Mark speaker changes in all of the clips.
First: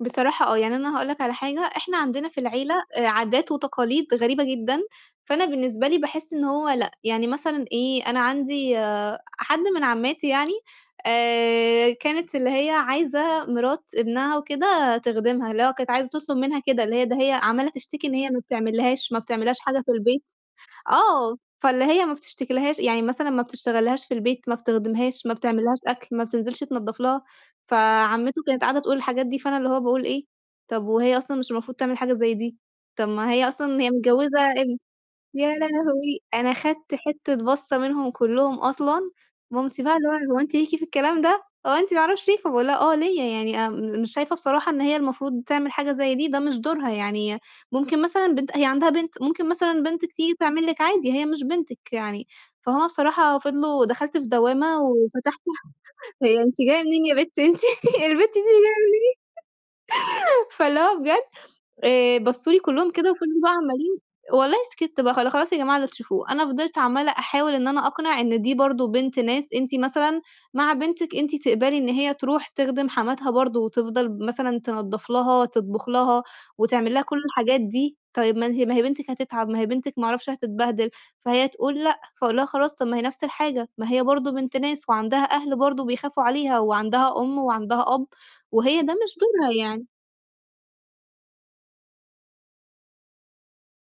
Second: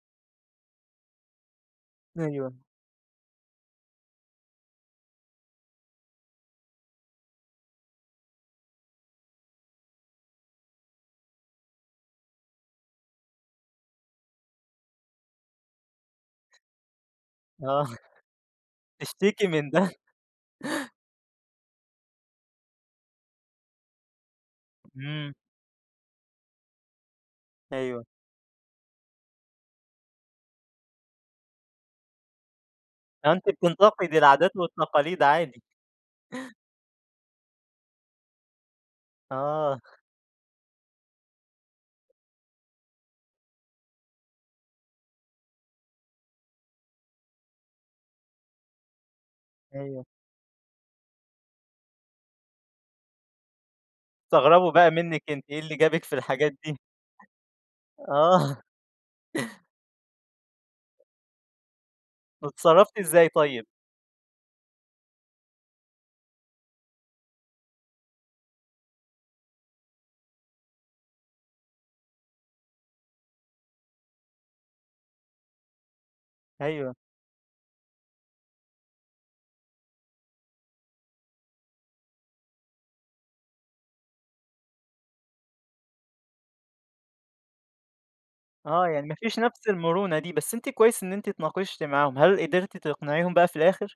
Speaker 1: بصراحة آه، يعني أنا هاقول لك على حاجة إحنا عندنا في
Speaker 2: أيوه.
Speaker 1: العيلة آآ، عادات وتقاليد غريبة جدًا، فأنا بالنسبة لي باحِسّ إن هو لأ، يعني مثلًا إيه أنا عندي حد من عمّاتي يعني، آآ، كانت اللي هي عايزة مرات ابنها وكده تخدِمها، اللي هو كانت عايزة تطلب منها كده، اللي هي ده هي عمّالة
Speaker 2: آه،
Speaker 1: تشتكي إن هي ما بتعملّهاش ما
Speaker 2: تشتكي
Speaker 1: بتعملّهاش
Speaker 2: من
Speaker 1: حاجة
Speaker 2: ده؟
Speaker 1: في البيت، آه، فاللي هي ما بتشتكيلهاش يعني مثلًا ما بتشتغلّهاش في البيت، ما بتخدمهاش، ما
Speaker 2: إمم.
Speaker 1: بتعملّهاش أكل، ما بتنزلش تنضّف لها،
Speaker 2: أيوه.
Speaker 1: فعمتو كانت قاعدة تقول الحاجات دي فأنا اللي هو باقول إيه، طَب وهي أصلًا مش المفروض تعمل حاجة زي دي، طَب ما
Speaker 2: آه،
Speaker 1: هي
Speaker 2: أنتِ
Speaker 1: أصلًا هي
Speaker 2: بتنتقدي
Speaker 1: متجوزة
Speaker 2: العادات
Speaker 1: ابن
Speaker 2: والتقاليد
Speaker 1: يا
Speaker 2: عادي.
Speaker 1: لهوي! أنا خدت حتة بصّة منهم كلّهم أصلًا،
Speaker 2: آه.
Speaker 1: مامتي بقى اللي هو هو أنتِ ليكِ في الكلام ده، هو أنتِ ما اعرفش إيه، فباقول لها آه ليّا، يعني آمم مش شايفة بصراحة إن هي المفروض تعمل حاجة زي دي، ده مش دورها يعني ممكن مثلًا بنت أ هي عندها بنت، ممكن مثلًا
Speaker 2: أيوه.
Speaker 1: بنتِك تيجي تعمل لِك عادي، هي مش بنتِك يعني، فهُم بصراحة فِضلوا دخلت في
Speaker 2: استغربوا
Speaker 1: دوّامة،
Speaker 2: بقى منِّك
Speaker 1: وفتحت
Speaker 2: أنتِ إيه اللي جابِك في
Speaker 1: هي
Speaker 2: الحاجات
Speaker 1: أنتِ
Speaker 2: دي؟
Speaker 1: جاية منين يا بت أنتِ، البنت
Speaker 2: آه.
Speaker 1: دي جاية منين فاللي هو بجد آآ، بصّوا لي كلّهم
Speaker 2: واتصرّفتِ
Speaker 1: كده
Speaker 2: ازاي
Speaker 1: وفِضلوا بقى
Speaker 2: طيب؟
Speaker 1: عمّالين والله سكِتّ، بقى خلا خلاص يا جماعة اللي تشوفوه، أنا فضلت عمّالة أحاول إن أنا أقنع إن دي برضه بنت ناس أنتِ مثلًا مع بنتِك أنتِ تقبلي إن هي تروح تخدِم حماتها برضه، وتفضل ب مثلًا تنضّف لها تطبخ لها، وتعمل
Speaker 2: أيوه.
Speaker 1: لها كُلّ الحاجات دي، طيب ما أنتِ ما هي بنتِك هتتعب ما هي بنتِك ما اعرفش هتتبهدِل، فهي تقول لأ، فاقول لها خلاص طَب ما هي نفس الحاجة، ما هي برضه بنت ناس، وعندها أهل برضه بيخافوا عليها، وعندها أُم وعندها أب وهي
Speaker 2: آه،
Speaker 1: ده
Speaker 2: يعني
Speaker 1: مش
Speaker 2: ما فيش
Speaker 1: دورها
Speaker 2: نفس
Speaker 1: يعني.
Speaker 2: المرونة دي، بس أنتِ كويس إن أنتِ اتناقشتِ معاهم، هل قدرتِ تقنعيهم بقى في الآخر؟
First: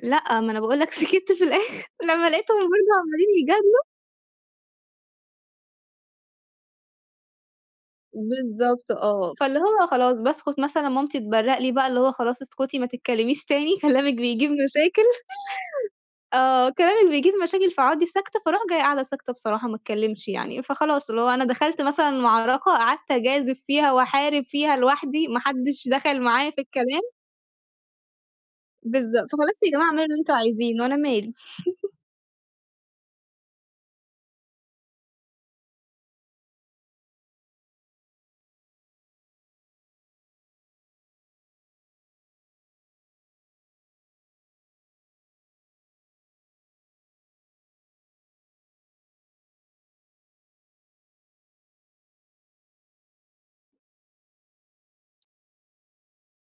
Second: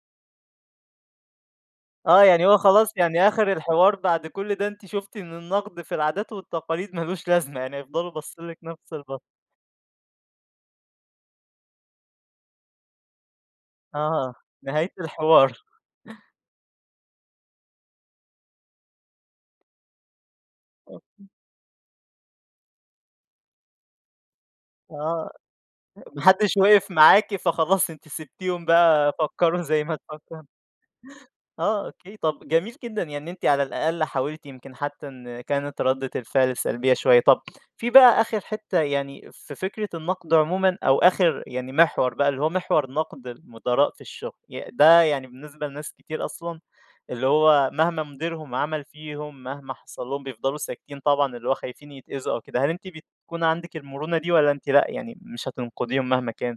Speaker 1: لأ، ما أنا باقول لك سكِتّ في الآخر،
Speaker 2: آه،
Speaker 1: لمّا
Speaker 2: يعني
Speaker 1: لقيتهم
Speaker 2: هو خلاص
Speaker 1: برضه
Speaker 2: يعني
Speaker 1: عمّالين
Speaker 2: آخر
Speaker 1: يجادلوا
Speaker 2: الحوار بعد كل ده أنتِ شُفتِ إن النقد في العادات والتقاليد ما لوش لازمة، يعني هيفضلوا باصّين لِك
Speaker 1: بالضبط
Speaker 2: نفس البصّة.
Speaker 1: آه، فاللي هو خلاص باسكُت مثلًا مامتي تبرّق لي بقى، اللي هو خلاص اسكتي، ما تتكلميش تاني كلامِك
Speaker 2: آه،
Speaker 1: بيجيب
Speaker 2: نهاية
Speaker 1: مشاكل،
Speaker 2: الحوار.
Speaker 1: آه، كلامِك بيجيب مشاكل، فاقعُدي ساكتة فاروح جاية قاعدة ساكتة بصراحة، ما اتكلمش يعني فخلاص اللي هو أنا دخلت مثلًا معركة، قعدت أجازف فيها وأحارب فيها لوحدي،
Speaker 2: آه
Speaker 1: ما حدش
Speaker 2: أ
Speaker 1: دخل
Speaker 2: ما
Speaker 1: معايا
Speaker 2: حدش
Speaker 1: في
Speaker 2: وقف
Speaker 1: الكلام.
Speaker 2: معاكِ فخلاص أنتِ سبتيهم بقى
Speaker 1: بالضبط، فخلاص
Speaker 2: فكّروا
Speaker 1: يا
Speaker 2: زي
Speaker 1: جماعة
Speaker 2: ما
Speaker 1: اعملوا اللي أنتم
Speaker 2: تفكّروا.
Speaker 1: عايزينُه، أنا مالي.
Speaker 2: آه أوكي، طَب جميل جدًا، يعني إن أنتِ على الأقل حاولتِ يمكن حتى إن كانت ردِّة الفعل سلبية شوية، طَب في بقى آخر حتة يعني في فكرة النقد عمومًا، أو آخر يعني محور بقى اللي هو محور نقد المُدراء في الشغل، ي ده يعني بالنسبة لناس كتير أصلًا اللي هو مهما مُديرهم عمل فيهم، مهما حصل لهم بيفضلوا ساكتين، طبعًا اللي هو خايفين يتأذوا أو كده، هل أنتِ بتكون عندِك المرونة دي؟ والَّا أنتِ لأ يعني مش هتنقديهم مهما كان؟